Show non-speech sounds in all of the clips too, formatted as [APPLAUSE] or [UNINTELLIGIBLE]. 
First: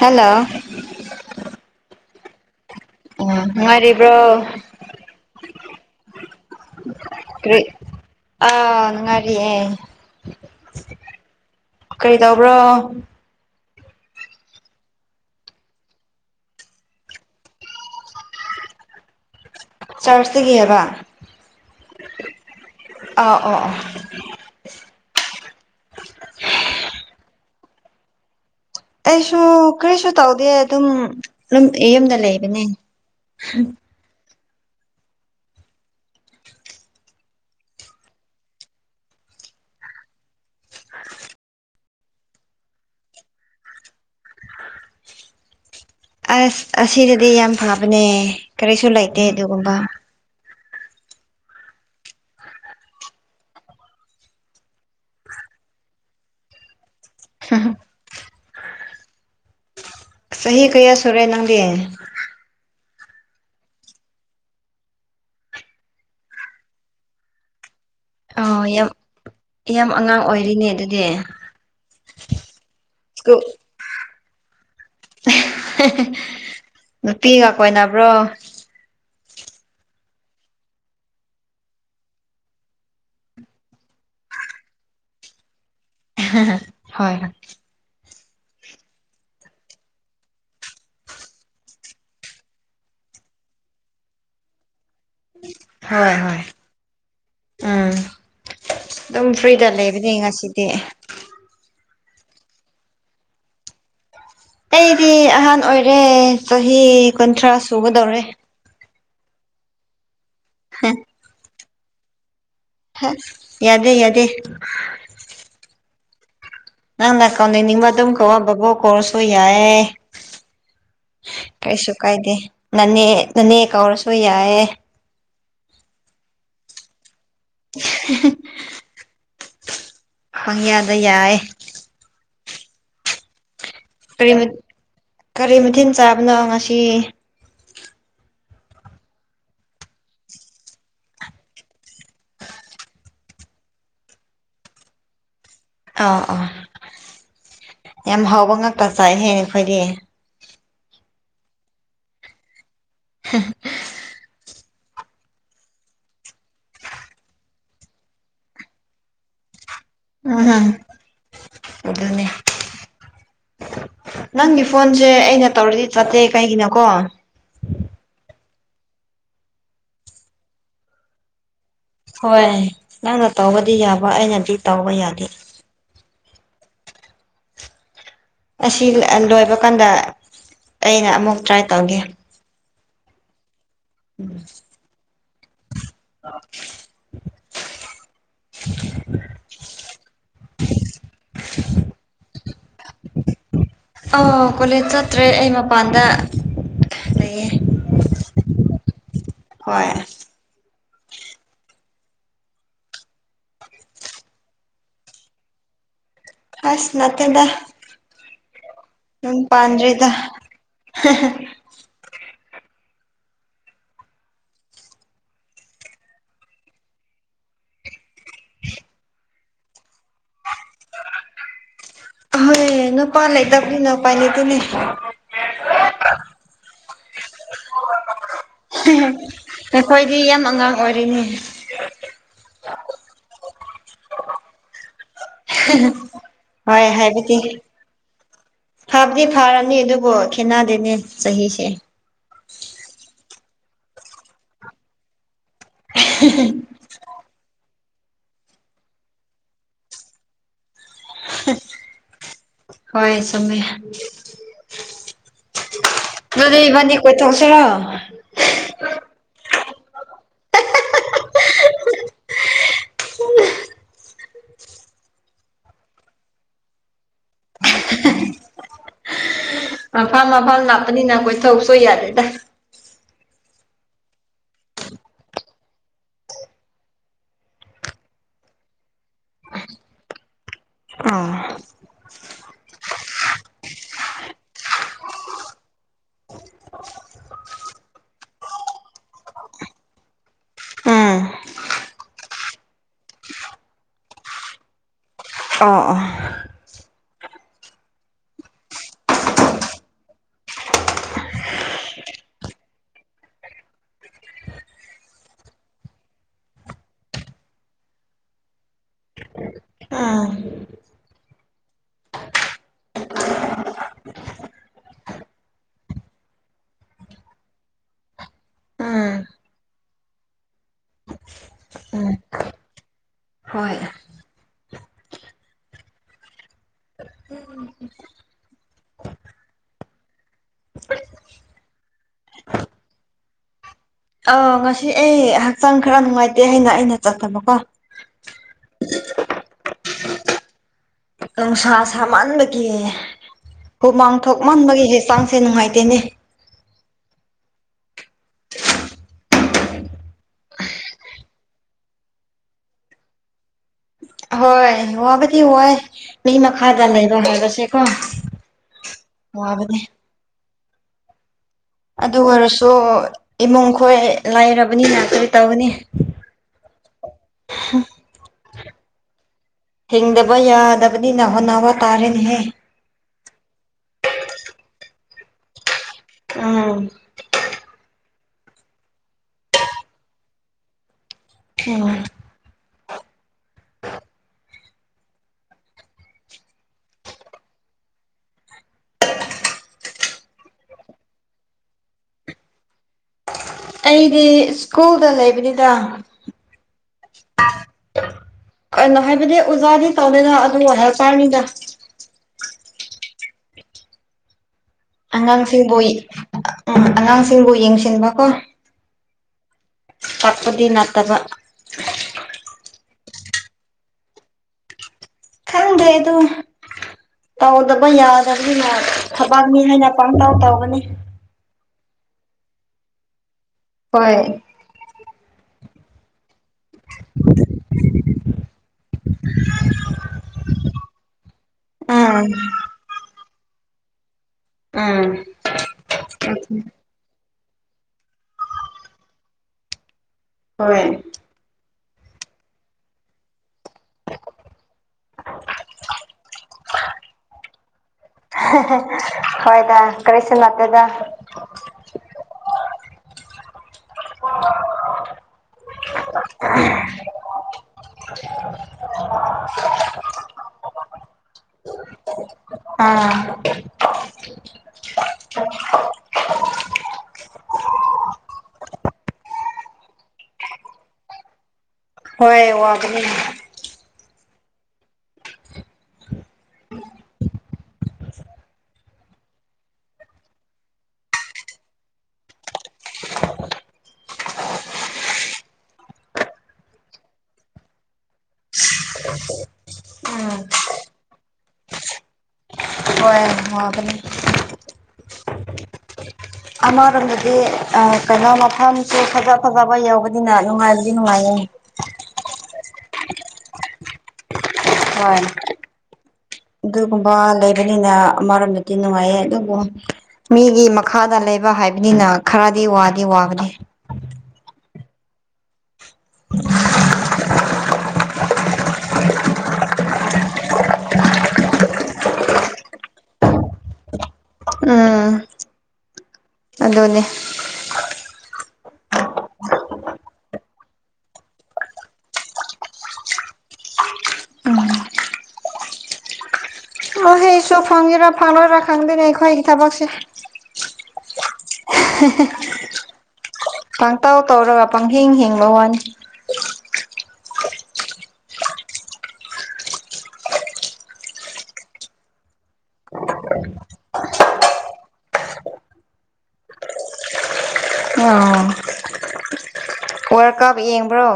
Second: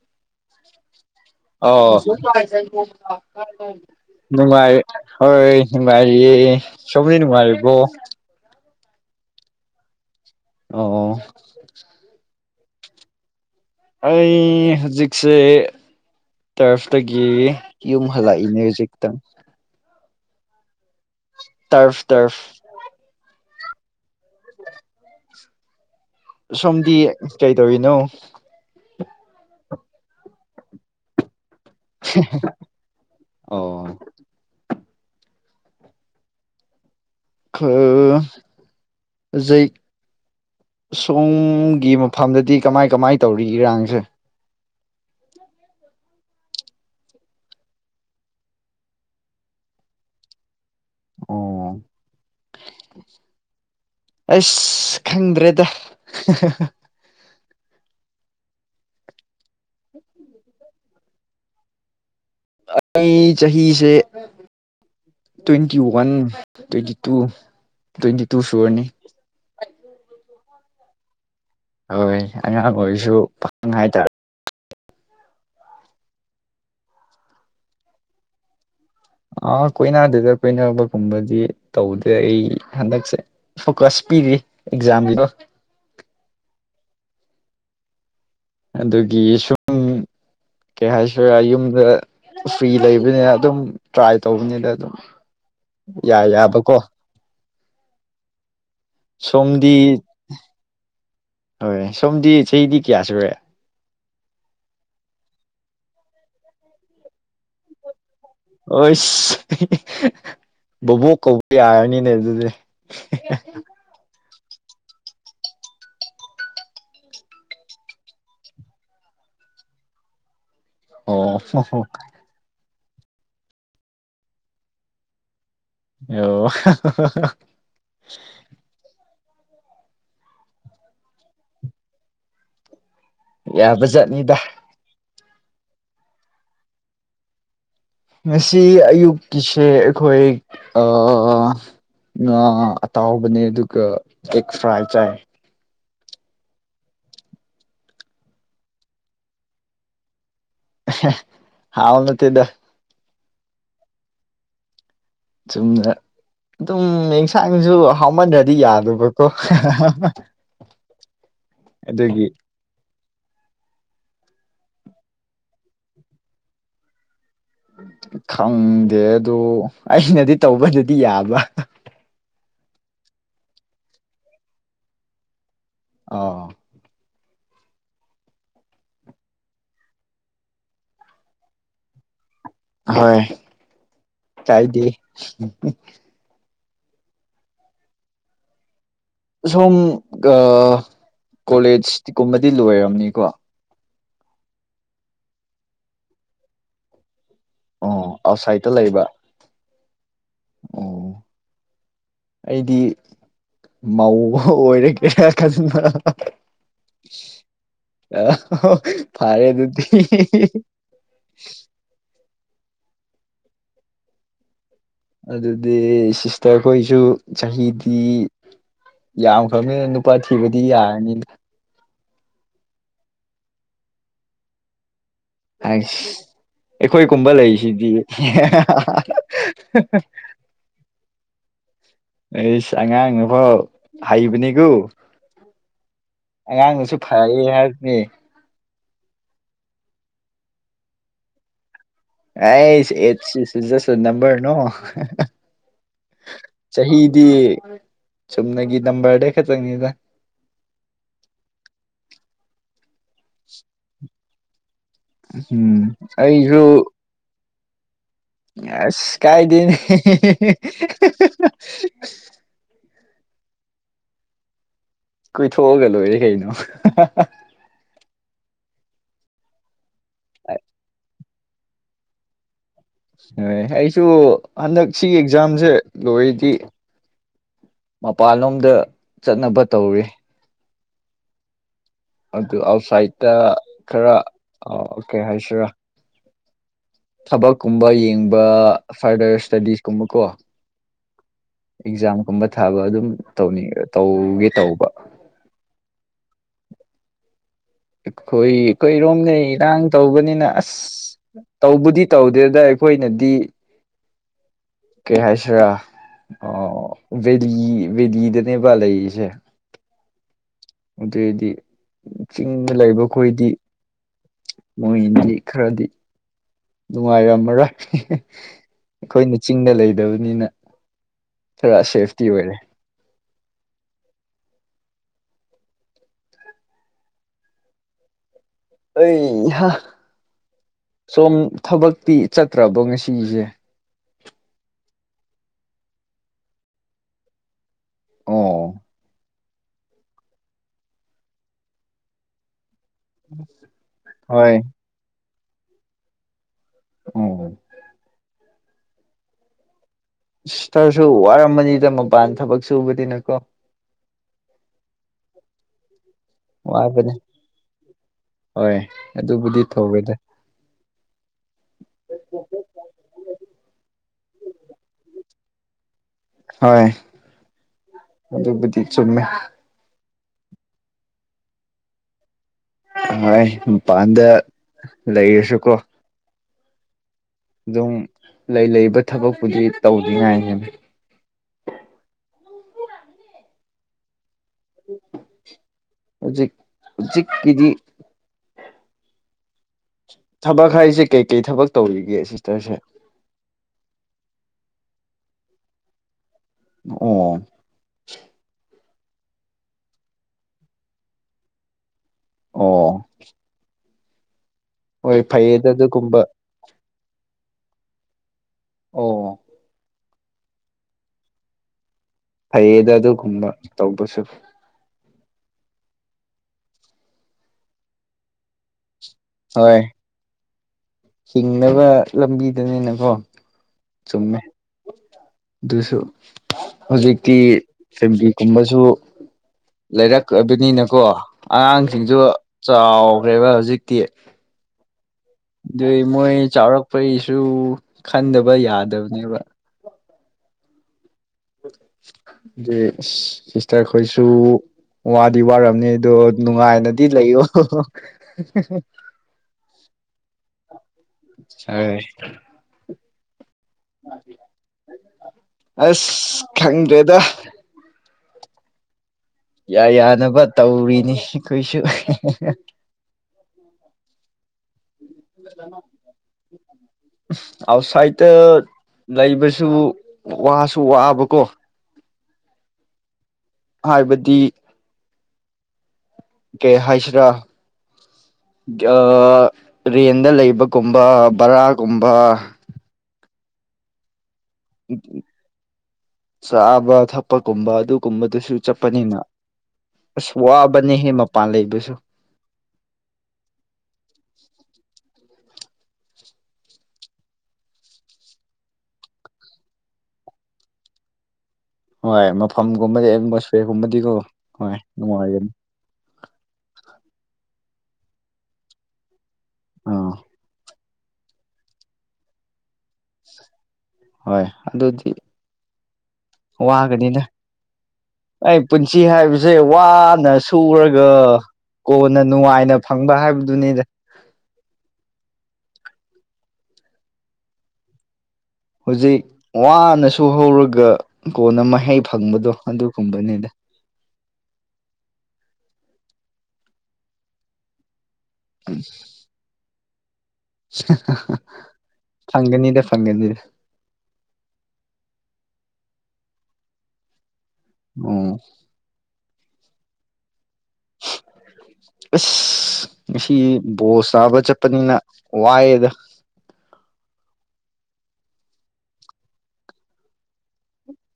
hello ꯠꯇꯣ ꯍꯥꯏꯁ ꯑꯣ ꯉꯉꯔꯤꯕ꯭ꯔꯣ ꯅꯨꯡꯉꯥꯏ ꯍꯣꯏ ꯅꯨꯡꯉꯥꯏꯔꯤꯌꯦ ꯁꯣꯝꯅ ꯅꯨꯡꯉꯥꯏꯔꯤꯕꯣ ꯉꯉꯔꯤꯑꯦ ꯑꯣ ꯑꯣ [INAUDIBLE] ꯑꯩ ꯍꯨꯖꯤꯛꯁꯦ ꯇꯔꯐꯇꯒꯤ ꯌꯨꯝ ꯍꯜꯂꯛꯏꯅꯦ ꯍꯨꯖꯤꯛꯇꯪ ꯆꯔ꯭ꯆꯇꯒꯤꯑꯦꯕ ꯇꯔ꯭ꯐ ꯇꯔ꯭ꯐ ꯑꯥ ꯑꯥ ꯁꯣꯝꯗꯤ ꯀꯩꯗꯧꯔꯤꯅꯣ ꯑꯩꯁꯨ ꯀꯔꯤꯁꯨ ꯇꯧꯗꯦ ꯑꯗꯨꯝ ꯗꯨꯝ ꯌꯨꯝꯗ ꯂꯩꯕꯅꯦ ꯑꯣ ꯈ ꯑꯖꯩ ꯁꯣꯝꯒꯤ ꯃꯐꯝꯗꯗꯤ ꯀꯃꯥꯏ ꯀꯃꯥꯏ ꯇꯧꯔꯤ ꯏꯔꯥꯡꯖꯦ ꯑꯁ ꯑꯁꯤꯗꯗꯤ ꯌꯥꯝ ꯐꯕꯅꯦ ꯀꯔꯤꯁꯨ ꯂꯩꯇꯦ ꯑꯗꯨꯒꯨꯝꯕ ꯑꯣ ꯑꯁ ꯈꯪꯗ꯭ꯔꯦꯗ ꯆꯍꯤ ꯀꯌꯥ ꯁꯨꯔꯦ ꯅꯪꯗꯤ ꯑꯩ ꯆꯍꯤꯁꯦ twenty one twenty two twenty two ꯑꯣ ꯁꯨꯔꯅꯤ ꯌꯥꯝ ꯌꯥꯝ ꯑꯉꯥꯡ ꯑꯣꯏꯔꯤꯅꯦ ꯑꯗꯨꯗꯤ ꯍꯣꯏ ꯑꯉꯥꯡ ꯑꯣꯏꯔꯁꯨ ꯁ꯭ꯀꯨꯜ ꯄꯥꯈꯪ ꯍꯥꯏꯇꯥꯔꯦ ꯅꯨꯄꯤꯒ ꯀꯣꯏꯅꯕ꯭ꯔꯣ ꯑ ꯀꯣꯏꯅꯗꯦꯗ ꯀꯣꯏꯅꯕꯒꯨꯝꯕꯗꯤ ꯇꯧꯗꯦ ꯑꯩ ꯍꯟꯗꯛꯁꯦ ꯐꯣꯀꯁ ꯄꯤꯔꯤ ꯑꯦꯛꯖꯥꯝꯒꯤꯗꯣ ꯍꯣꯏ ꯍꯣꯏ ꯑꯗꯨꯒꯤ ꯁꯨꯝ ꯀꯩ ꯍꯥꯏꯁꯤꯔꯥ ꯌꯨꯝꯗ ꯐ꯭ꯔꯤ ꯂꯩꯕꯅꯤꯅ ꯑꯗꯨꯝ ꯇ꯭ꯔꯥꯏ ꯇꯧꯕꯅꯤꯗ ꯑꯗꯨꯝ ꯍꯣꯏ ꯌꯥꯏ ꯍꯣꯏ ꯌꯥꯕꯀꯣ ꯎꯝ ꯑꯗꯨꯝ ꯐ꯭ꯔꯤꯗ ꯁꯣꯝꯗꯤ ꯂꯩꯕꯅꯦ ꯉꯁꯤꯗꯤ ꯍꯣꯏ ꯁꯣꯝꯗꯤ ꯆꯍꯤꯗꯤ ꯀꯌꯥ ꯁꯨꯔꯦ ꯑꯩꯗꯤ ꯑꯍꯟ ꯑꯣꯏꯔꯦ ꯆꯍꯤ ꯀꯨꯟꯊ꯭ꯔꯥ ꯁꯨꯒꯗꯧꯔꯦ ꯍꯣꯏꯁꯤ ꯕꯨꯕꯣꯛ ꯀꯧꯕ ꯌꯥꯔꯅꯤꯅꯦ ꯑꯗꯨꯗꯤ ꯍꯁ ꯌꯥꯗꯦ ꯌꯥꯗꯦ ꯅꯪꯅ ꯀꯧꯅꯅꯤꯡꯕ ꯑꯗꯨꯝ ꯀꯧꯋꯣ ꯕꯨꯕꯣꯛ ꯀꯧꯔꯁꯨ ꯌꯥꯏꯌꯦ ꯑꯣ ꯀꯩꯁꯨ ꯀꯥꯏꯗꯦ ꯅꯅꯦ ꯅꯅꯦ ꯀꯧꯔꯁꯨ ꯌꯥꯏꯌꯦ ꯑꯣ [UNINTELLIGIBLE] ꯄꯪꯌꯥꯗ ꯌꯥꯏꯌꯦ ꯀꯔꯤ ꯌꯥꯕꯖꯠꯅꯤꯗ ꯃꯠ ꯀꯔꯤ ꯃꯊꯦꯟ ꯆꯥꯕꯅꯣ ꯉꯁꯤ ꯉꯁꯤ ꯑꯌꯨꯛꯀꯤꯁꯦ ꯑꯩꯈꯣꯏ ꯑꯥ ꯉꯥ ꯑꯇꯥꯎꯕꯅꯦ ꯑꯗꯨꯒ ꯑꯦꯛ ꯐ꯭ꯔꯥꯏ ꯆꯥꯏꯌꯦ ꯑꯣ ꯑꯣ ꯌꯥꯝ ꯍꯥꯎꯕ ꯉꯥꯛꯇ ꯆꯥꯏꯍꯦ ꯑꯩꯈꯣꯏꯗꯤ ꯍꯥꯎ ꯅꯠꯇꯦꯗ [UNINTELLIGIBLE] ꯆꯨꯝꯅ ꯑꯗꯨꯝ ꯑꯦꯟꯁꯥꯡꯖꯨ ꯍꯥꯎꯃꯟꯗ꯭ꯔꯗꯤ ꯌꯥꯗꯕꯀꯣ ꯎꯝꯍꯨꯝ ꯑꯗꯨꯒꯤ ꯅꯪꯒꯤ ꯐꯣꯟꯁꯦ ꯑꯩꯅ ꯇꯧꯔꯗꯤ ꯆꯠꯇꯦ ꯀꯩꯒꯤꯅꯣꯀꯣ ꯈꯪꯗꯦ ꯑꯗꯨ ꯑꯩꯅꯗꯤ ꯇꯧꯕꯗꯗꯤ ꯌꯥꯕ ꯍꯣꯏ ꯅꯪꯅ ꯇꯧꯕꯗꯤ ꯌꯥꯕ ꯑꯩꯅꯗꯤ ꯇꯧꯕ ꯌꯥꯗꯦ ꯑꯧ ꯑꯁꯤ ꯂꯣꯏꯕ ꯀꯥꯟꯗ ꯑꯩꯅ ꯑꯃꯨꯛ ꯇ꯭ꯔꯥꯏ ꯇꯧꯒꯦ ꯍꯣꯏ ꯇꯥꯏꯗꯤ [UNINTELLIGIBLE] ꯁꯣꯝ ꯀꯣꯂꯦꯖꯀꯨꯝꯕꯗꯤ ꯂꯣꯏꯔꯕꯝꯅꯤꯀꯣ ꯑ ꯀꯣꯂꯦꯖ ꯆꯠꯇ꯭ꯔꯦ ꯑꯩ ꯃꯄꯥꯟꯗ ꯂꯩꯌꯦ ꯑꯣ ꯑꯥꯎꯠꯁꯥꯏꯠꯇ ꯂꯩꯕ ꯍꯣꯏ ꯑꯣ ꯑꯩꯗꯤ ꯃꯧ ꯑꯣꯏꯔꯒꯦ ꯈꯖꯕ ꯑꯁ ꯃꯦꯗꯥ ꯑ ꯐꯥꯔꯦꯗꯨꯗꯤꯤ ꯑꯗꯨꯗꯤ ꯁꯤꯁꯇꯔꯈꯣꯏꯁꯨ ꯆꯍꯤꯗꯤ ꯌꯥꯝꯈ꯭ꯔꯕꯅꯤ ꯅꯨꯨꯄꯥ ꯊꯤꯕꯗꯤ ꯌꯥꯔꯅꯤ ꯑꯍꯣꯏ ꯅꯨꯄꯥ ꯂꯩꯇꯕꯒꯤ ꯅꯄꯥꯥꯏ ꯂꯩꯇꯣꯏꯅꯦ ꯑꯁ ꯑꯩꯈꯣꯏꯒꯨꯝꯕ ꯂꯩꯁꯤꯗꯤ ꯑꯩꯈꯣꯏꯗꯤ ꯌꯥꯝ ꯑꯉꯥꯡ ꯑꯣꯏꯔꯤꯅꯤ ꯑꯦꯁ ꯑꯉꯥꯡ ꯅꯨꯕꯣ ꯍꯩꯕꯅꯤꯀꯣ [UNINTELLIGIBLE] ꯍꯣꯏ ꯑꯉꯥꯡꯗꯨꯁꯨ ꯍꯥꯏꯕꯗꯤ ꯐꯔꯌꯦ ꯍꯥꯏꯕꯅꯦ ꯐꯕꯗꯤ ꯐꯔꯅꯤ ꯑꯗꯨꯕꯨ ꯈꯦꯠꯅꯗꯦꯅꯦ ꯆꯍꯤꯁꯦ ꯑ ꯁꯤꯖꯁꯣ ꯅꯝꯕꯝꯕꯔ ꯅꯣ ꯆꯍꯤꯗꯤ ꯆꯨꯝꯅꯒꯤ ꯅꯝꯕꯔ ꯗꯦ ꯈ ꯆꯪꯅꯤꯗ ꯍꯣꯏ ꯆꯃꯦ ꯎꯝ ꯑꯩꯁꯨꯁꯨ ꯄ ꯆꯂ ꯑꯁ ꯀꯥꯏꯗꯤꯅꯦ ꯀꯣꯏ ꯊꯣꯛꯑꯒꯂꯣ ꯀꯥꯏꯅꯣ ꯑꯝꯐꯝ ꯑꯐꯥꯝ ꯂꯥꯛꯞꯄꯅꯤꯅ ꯑꯩꯈꯣꯏ ꯊꯧꯛ ꯁꯨ ꯌꯥꯗꯦꯗ ꯍ ꯑꯩꯁꯨ ꯍꯟꯗꯛ ꯁꯤꯒꯤ ꯑꯦꯛꯖꯥꯝꯁꯦ ꯂꯔꯤꯗꯤ ꯃꯄꯜꯂꯣꯝꯗ ꯆꯠꯅꯕ ꯇꯧꯔꯤ ꯑꯥ ꯑꯗꯨ ꯑꯥꯎꯠꯁꯥꯏꯠꯇ ꯈꯔ ꯀꯩ ꯍꯥꯏꯁꯤꯔꯥ ꯊꯕꯛꯀꯨꯝꯕ ꯌꯦꯡꯕ ꯐꯔꯗꯔ ꯏꯁꯇꯗꯤꯁꯀꯨꯝꯕ ꯀꯣ ꯎꯝ ꯑꯦꯛꯖꯥꯝꯒꯨꯝꯕ ꯊꯥꯕ ꯑꯗꯨꯝ ꯇꯧꯅꯤ ꯇꯧꯒꯦ ꯇꯧꯕ ꯑ ꯑꯩꯈꯣꯏ ꯑꯩꯈꯣꯏ ꯏꯔꯣꯝꯅꯩ ꯏꯔꯥꯡ ꯇꯧꯕꯅꯤꯅ ꯑꯁ ꯇꯧꯕꯗꯤ ꯇꯧꯗꯦꯗ ꯑꯩꯈꯣꯏꯅꯗꯤ ꯀꯩ ꯍꯥꯏꯁꯤꯔꯥ ꯑ ꯦꯂꯤ ꯦꯂꯤꯗꯅꯦꯕ ꯂꯩꯁꯦ ꯎꯝ ꯑꯗꯨꯏꯗꯤ ꯆꯤꯡꯗ ꯂꯩꯕꯈꯣꯏꯗꯤ ꯃꯣꯏꯗꯤ ꯈꯔꯗꯤ ꯅꯨꯡꯉꯥꯏꯔꯝꯃꯔꯣꯏ ꯎꯝ ꯑꯩꯈꯣꯏꯅ ꯆꯤꯡꯗ ꯂꯩꯗꯕꯅꯤꯅ ꯊꯔ ꯎꯝ ꯁꯦꯐꯇꯤ ꯑꯣꯏꯔꯦ ꯍꯣꯏ ꯑꯩꯍ ꯁꯣꯝ ꯊꯕꯛꯇꯤ ꯆꯠꯇ꯭ꯔꯕꯣ ꯉꯁꯤꯒꯤꯁꯦ ꯑꯥ ꯉꯁꯤ ꯑꯩ ꯍꯛꯆꯥꯡ ꯈꯔ ꯅꯨꯡꯉꯥꯏꯇꯦ ꯑꯩꯅ ꯑꯩꯅ ꯆꯠꯇꯕꯀꯣ ꯑꯣ ꯅꯨꯡꯁꯥ ꯁꯥꯃꯟꯕꯒꯤ ꯍꯨꯃꯥꯡ ꯍꯣꯏ ꯊꯣꯛꯃꯟꯕꯒꯤ ꯍꯦ ꯆꯥꯡ ꯁꯦ ꯅꯨꯡꯉꯥꯏꯇꯦꯅꯦ ꯎꯝ ꯁꯤꯁꯇꯔꯁꯨ ꯋꯥꯔꯃꯅꯤꯗ ꯃꯄꯥꯟ ꯊꯕꯛ ꯁꯨꯕꯅꯤꯅꯀꯣ ꯍꯣꯏ ꯋꯥꯕꯤ ꯋꯥꯣꯏ ꯃꯤ ꯃꯈꯥꯗ ꯋꯥꯕꯅꯦ ꯂꯩꯔꯣ ꯍꯥꯏꯕꯁꯦꯀꯣ ꯍꯣꯏ ꯑꯗꯨꯕꯨꯗꯤ ꯋꯥꯕꯅꯦ ꯇꯧꯔꯦꯗ ꯑꯗꯨ ꯑꯣꯏꯔꯁꯨ ꯏꯃꯨꯡ ꯈꯣꯏ ꯂꯥꯏꯔꯕꯅꯤꯅ ꯀꯣꯏ ꯇꯧꯕꯅꯤ ꯍꯣꯏ ꯑꯗꯨꯕꯨꯗꯤ ꯆꯨꯝꯃꯦ ꯊꯤꯡꯗꯕ ꯌꯥꯗꯕꯅꯤ ꯅ ꯍꯣꯋꯥ ꯇꯥꯔꯦꯅꯦꯍꯦ ꯍꯣꯏ ꯃꯄꯥꯟꯗ ꯂꯩꯔꯁꯨꯀꯣ ꯑꯥ ꯑꯗꯨꯝ ꯂꯩ ꯂꯩ ꯊꯕꯛꯄꯨꯗꯤ ꯇꯧꯗ꯭ꯉꯥꯏꯅꯦ ꯎꯝ ꯍꯧ ꯎꯆꯛ ꯎꯆꯛ ꯀꯗꯤ ꯊꯕꯛ ꯍꯥꯏꯔꯤꯁꯦ ꯀꯩꯀꯩ ꯊꯕꯛ ꯇꯧꯔꯤꯒꯦ ꯁꯤꯁꯇꯔꯁꯦ ꯑꯩꯗꯤ ꯁ꯭ꯀꯨꯜꯗ ꯂꯩꯕꯅꯤꯗ ꯑꯣ ꯀꯩꯅꯣ ꯍꯥꯏꯕꯗꯤ ꯑꯣꯖꯥꯗꯤ ꯇꯧꯗꯦꯗ ꯑꯗꯨꯔ ꯄꯥꯔꯅꯤꯗ ꯑꯣ ꯍꯣꯏ ꯐꯩꯌꯦꯗ ꯑꯉꯥꯡꯁꯤꯡꯕꯨ ꯑꯗꯨꯒꯨꯝꯕ ꯎꯝ ꯑꯉꯥꯡꯁꯤꯡꯕꯨ ꯌꯦꯡꯁꯤꯟꯕ ꯀꯣ ꯑꯣ ꯇꯛꯄꯗꯤ ꯅꯠꯇꯕ ꯂꯩꯦꯗ ꯑꯗꯨꯒꯨꯝꯕ ꯇꯧꯕꯁꯨ ꯈꯪꯗꯦ ꯑꯗꯨ ꯇꯧꯗꯕ ꯌꯥꯗꯕꯗꯤ ꯃꯥ ꯊꯕꯛꯅꯤ ꯍꯣꯏ ꯍꯥꯏꯅ ꯄꯥꯡꯇꯥꯎ ꯇꯧꯒꯅꯤ ꯍꯤꯡꯅꯕ ꯂꯝꯕꯤꯗꯨꯅꯤꯅꯀꯣ ꯍꯣꯏ ꯑꯗꯨꯁꯨ ꯍꯧꯖꯤꯛꯇꯤ ꯐꯕꯤꯒꯨꯝꯕ ꯁꯨ ꯂꯩꯔꯛꯕꯅꯤꯅꯀꯣ ꯑꯉꯥꯡꯁꯤꯡꯁꯨ ꯎꯝ ꯆꯥꯎ ꯦꯕ ꯍꯧꯖꯤꯛꯇꯤ ꯑꯥ ꯑꯗꯨꯏ ꯃꯣꯏ ꯆꯥꯎꯔꯛꯄꯒꯤꯁꯨ ꯈꯟꯗꯕ ꯌꯥꯗꯕꯅꯦꯕ ꯍꯣꯏ ꯁꯤꯁꯇꯔ ꯈꯁꯨ ꯋꯥꯗꯤ ꯋꯥꯔꯝꯅꯤ ꯑꯗꯣ ꯅꯨꯡꯉꯥꯏꯅꯗꯤ ꯂꯩꯌꯣ ꯀꯔꯤꯁꯟ ꯃꯦꯗ ꯍꯣꯏ ꯑꯁ ꯈꯪꯗꯦꯗ ꯌꯥꯅꯕ ꯇꯧꯔꯤꯅꯤ ꯑꯩꯈꯣꯏꯁꯨ ꯑꯥ [UNINTELLIGIBLE] [UNINTELLIGIBLE] ꯑꯥꯎꯠꯁꯥꯏꯠꯇ ꯂꯩꯕꯁꯨ ꯋꯥꯁꯨ ꯋꯥꯕꯀꯣ ꯍꯣꯏ ꯋꯥꯒꯅꯤ ꯍꯥꯏꯕꯗꯤ ꯀꯦ ꯍꯥꯏꯁ꯭ꯔꯥ ꯔꯦꯟꯗ ꯂꯩꯕꯒꯨꯝꯕ ꯕꯔꯥꯒꯨꯝꯕ ꯏ ꯆꯥꯕ ꯊꯛꯄꯒꯨꯝꯕ ꯑꯗꯨꯒꯨꯝꯕꯗꯨꯁꯨ ꯆꯠꯄꯅꯤꯅ ꯑꯁ ꯎꯝ ꯋꯥꯕꯅꯦꯍꯦ ꯃꯄꯥꯟ ꯂꯩꯕꯁꯨ ꯕꯅꯤ ꯑꯃꯔꯣꯝꯗꯗꯤ ꯀꯩꯅꯣ ꯃꯐꯝꯁꯨ ꯐꯖ ꯐꯖꯕ ꯌꯧꯕꯅꯤꯅ ꯅꯨꯡꯉꯥꯏꯕꯨꯗꯤ ꯅꯨꯡꯉꯥꯏꯌꯦ ꯐꯝꯒꯨꯝꯕꯗꯤ ꯑꯦꯗꯃꯣꯁꯐꯤꯌꯔꯒꯨꯝꯕꯗꯤꯀꯣ ꯍꯣꯏ ꯑꯗꯨꯒꯨꯝꯕ ꯂꯩꯕꯅꯤꯅ ꯑꯃꯔꯣꯝꯗꯗꯤ ꯅꯨꯡꯉꯥꯏꯌꯦ ꯑꯗꯨ ꯑꯥ ꯃꯤꯒꯤ ꯃꯈꯥꯗ ꯂꯩꯕ ꯍꯥꯏꯕꯅꯤꯅ ꯈꯔꯗꯤ ꯋꯥꯗꯤ ꯋꯥꯕꯅꯤ ꯍꯣꯏ ꯑꯗꯨꯗꯤ ꯋꯥꯒꯅꯤꯅ ꯑꯩ ꯄꯨꯟꯁꯤ ꯍꯥꯏꯕꯁꯦ ꯋꯥꯅ ꯁꯨꯔꯒ ꯀꯣꯟꯅ ꯅꯨꯡꯉꯥꯏꯅ ꯐꯪꯕ ꯍꯥꯏꯕꯗꯨꯅꯤꯗ ꯎꯝ ꯑꯗꯨꯅꯦ ꯍꯧꯖꯤꯛ ꯋꯥꯅꯁꯨ ꯍꯧꯔꯒ ꯀꯣꯟꯅ ꯃꯍꯩ ꯐꯪꯕꯗꯣ ꯑꯗꯨꯒꯨꯝꯕꯅꯤꯗ ꯍ [INAUDIBLE] ꯍꯩꯁꯨ ꯐꯪꯉꯦꯔꯥ ꯐꯪꯉꯣꯏꯔꯥ ꯈꯪꯗꯔ ꯑꯩꯈꯣꯏꯒꯤ ꯊꯕꯛꯁꯦ [INAUDIBLE] ꯐꯪꯒꯅꯤꯗ ꯐꯪꯒꯅꯤꯗ ꯄꯥꯡꯇꯥꯎ ꯇꯧꯔꯒ ꯄꯪꯍꯤꯡ ꯍꯤꯡꯕ ꯋꯥꯅꯤ ꯑꯝ [INAUDIBLE] ꯑꯁ ꯉꯁꯤ ꯕꯣꯁ ꯇꯥꯕ ꯆꯠꯄꯅꯤꯅ ꯋꯥꯏꯑꯦꯗ [INAUDIBLE] ꯑꯥ ꯋꯥꯔꯜ ꯀꯞ ꯌꯦꯡꯕ꯭ꯔꯣ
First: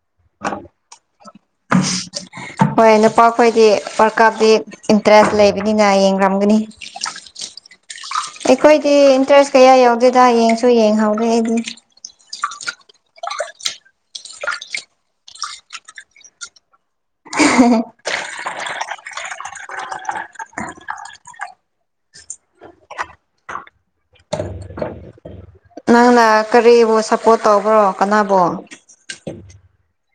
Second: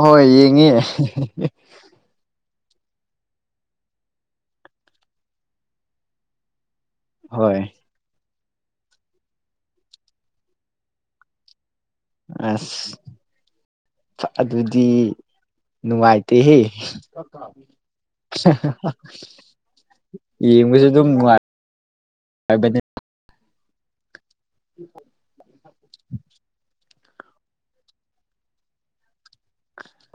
ꯍꯣꯏ ꯌꯦꯡꯉ ꯍꯣꯏ ꯅꯨꯄꯥꯈꯣꯏꯗꯤ ꯋꯥꯔ ꯀꯞꯗꯤ ꯏꯟꯇꯔꯦꯁ ꯂꯩꯕꯅꯤꯅ ꯌꯦꯡꯝꯒꯅꯤ ꯍꯣꯏ ꯑꯩꯈꯣꯏꯗꯤ ꯏꯟꯇꯔꯦꯁ ꯀꯌꯥ ꯌꯥꯎꯗꯦꯗ ꯌꯦꯡꯁꯨ ꯌꯦꯡꯍꯧꯒꯦ ꯑꯩꯗꯤ ꯑꯁ ꯑꯗꯨꯗꯤ ꯅꯨꯡꯉꯥꯏꯇꯦꯍꯦ [INAUDIBLE] ꯌꯦꯡꯕꯁꯨ ꯑꯗꯨꯝ ꯅꯨꯡꯉꯥꯏꯕꯅꯤ ꯎꯝ ꯀꯣꯠ ꯇꯧꯕ꯭ꯔꯣ ꯀꯅꯥꯕꯣ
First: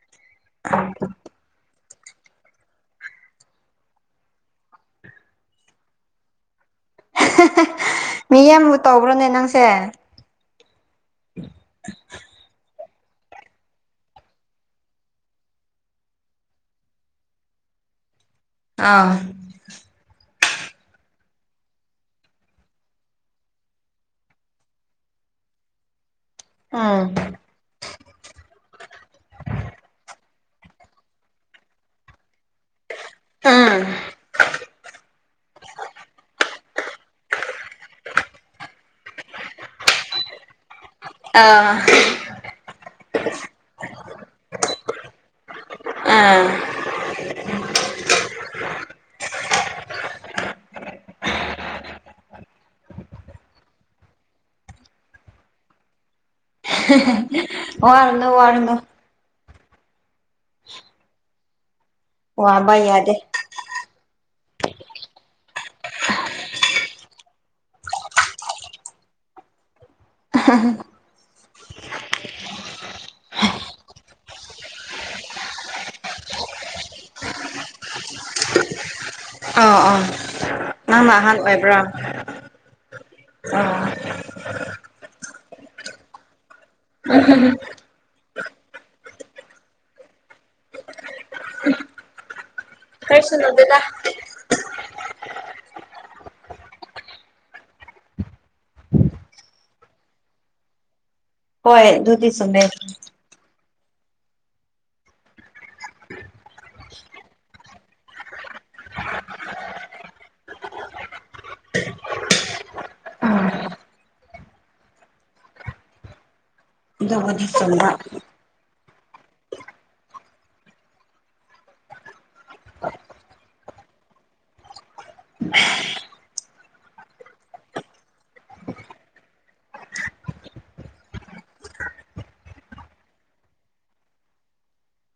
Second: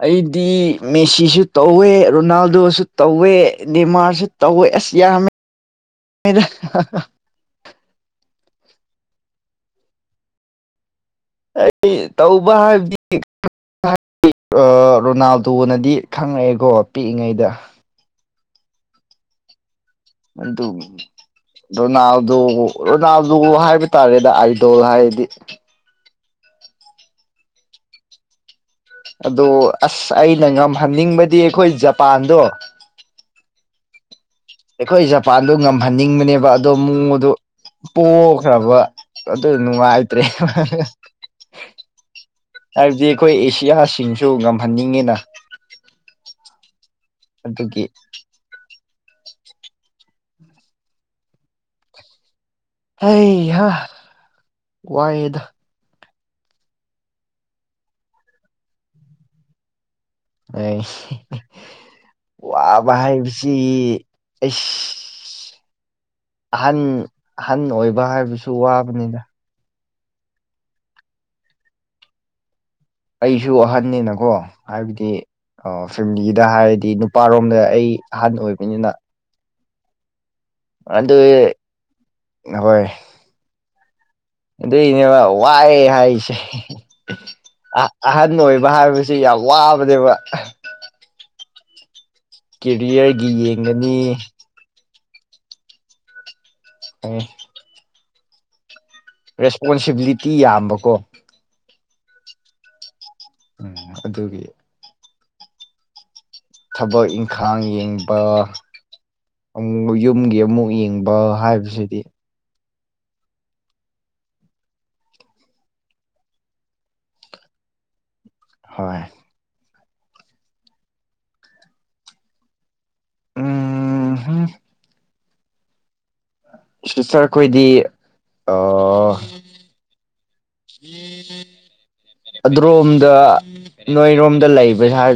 ꯑꯩꯗꯤ ꯃꯦꯁꯤꯁꯨ ꯇꯧꯋꯦ ꯔꯣꯅꯥꯜꯗꯣꯁꯨ ꯇꯧꯋꯦ ꯗꯦꯃꯥꯔꯁꯨ ꯇꯧꯋꯦ ꯑꯁꯤ ꯌꯥ ꯃꯤ ꯑꯃꯕꯨ ꯇꯧꯕ꯭ꯔꯣꯅꯦ ꯅꯪꯁꯦ ꯑꯩ ꯇꯧꯕ ꯍꯥꯏꯕꯗꯤ ꯔꯣꯅꯥꯜꯗꯣꯅꯗꯤ ꯈꯪꯉꯛꯑꯦꯀꯣ ꯄꯤꯛꯏꯉꯩꯗ ꯑ [INAUDIBLE] ꯔꯣꯅꯥꯜꯗꯣ ꯔꯣꯅꯥꯜꯗꯣ ꯍꯥꯏꯕ ꯇꯥꯔꯦꯗ ꯑꯥꯏꯗꯣꯜ ꯍꯥꯏꯔꯗꯤ ꯑꯥ ꯑꯗꯣ ꯑꯁ ꯑꯩꯅ ꯉꯝꯍꯟꯅꯤꯡꯕꯗꯤ ꯑꯩꯈꯣꯏ ꯖꯄꯥꯟꯗꯣ ꯎꯝ ꯑꯩꯈꯣꯏ ꯖꯄꯥꯟꯗꯣ ꯉꯝꯍꯟꯅꯤꯡꯕꯅꯦꯕ ꯑꯗꯣ ꯃꯗ ꯄꯣꯛꯈ꯭ꯔꯕ ꯑꯗꯨ ꯅꯨꯡꯉꯥꯏꯇ꯭ꯔꯦ ꯑꯥ ꯍꯥꯏꯕꯗꯤ ꯑꯩꯈꯣꯏ ꯑꯦꯁꯤꯌꯥꯁꯤꯡꯁꯨ ꯉꯝꯍꯟꯅꯤꯡꯉꯤꯅ ꯑ ꯑꯗꯨꯒꯤ ꯑꯩꯍ ꯋꯥꯍꯤꯗ ꯋꯥꯔꯗꯣ ꯋꯥꯔꯗꯣ ꯑꯩ ꯋꯥꯕ ꯍꯥꯏꯕꯁꯤ ꯑꯩꯁ ꯑꯍꯟ ꯑꯍꯟ ꯑꯣꯏꯕ ꯍꯥꯏꯕꯁꯨ ꯋꯥꯕꯅꯤꯗ [INAUDIBLE] ꯑꯩꯁꯨ ꯑꯍꯟꯅꯦꯅꯀꯣ ꯍꯥꯏꯕꯗꯤ ꯑꯣ ꯐꯦꯃꯤꯂꯤꯗ ꯍꯥꯏꯔꯗꯤ ꯅꯨꯄꯥꯔꯣꯝꯗ ꯑꯩ ꯑꯍꯟ ꯑꯣꯏꯕꯅꯤꯅ ꯑ ꯑꯥ ꯅꯪꯅ ꯑꯗꯨ ꯑꯍꯥꯟ ꯑꯣꯏꯕ꯭ꯔꯥ ꯍꯣꯏ ꯑꯗꯨꯏꯅꯦꯕ ꯋꯥꯏ ꯍꯥꯏꯁꯦ ꯎꯝ [UNINTELLIGIBLE] ꯑꯍꯟ ꯑꯣꯏꯕ ꯍꯥꯏꯕꯁꯦ ꯌꯥꯝ ꯋꯥꯕꯅꯦꯕ ꯀꯦꯔꯤꯌꯔꯒꯤ ꯀꯔꯤꯁꯨ ꯅꯠꯇꯦꯗ ꯌꯦꯡꯒꯅꯤ ꯎꯝ ꯔꯦꯁꯄꯣꯟꯁꯤꯕꯤꯂꯤꯇꯤ ꯌꯥꯝꯕꯀꯣ ꯍꯣꯏ ꯗꯨꯗꯤ ꯁꯃꯦ ꯎꯝ ꯑꯗꯨꯒꯤ ꯊꯕꯛ ꯏꯪꯈꯥꯡ ꯌꯦꯡꯕ ꯌꯨꯝꯒꯤ ꯑꯃꯨꯛ ꯌꯦꯡꯕ ꯍꯥꯏꯕꯁꯤꯗꯤ ꯑꯗꯨꯕꯨꯗꯤ ꯆꯨꯝꯕ ꯍꯣꯏ ꯑ [UNINTELLIGIBLE] ꯁꯥꯔ ꯑꯩꯈꯣꯏꯗꯤ ꯑ ꯑꯣꯝꯗ ꯅꯣꯏꯔꯣꯝꯗ ꯂꯩꯕꯁ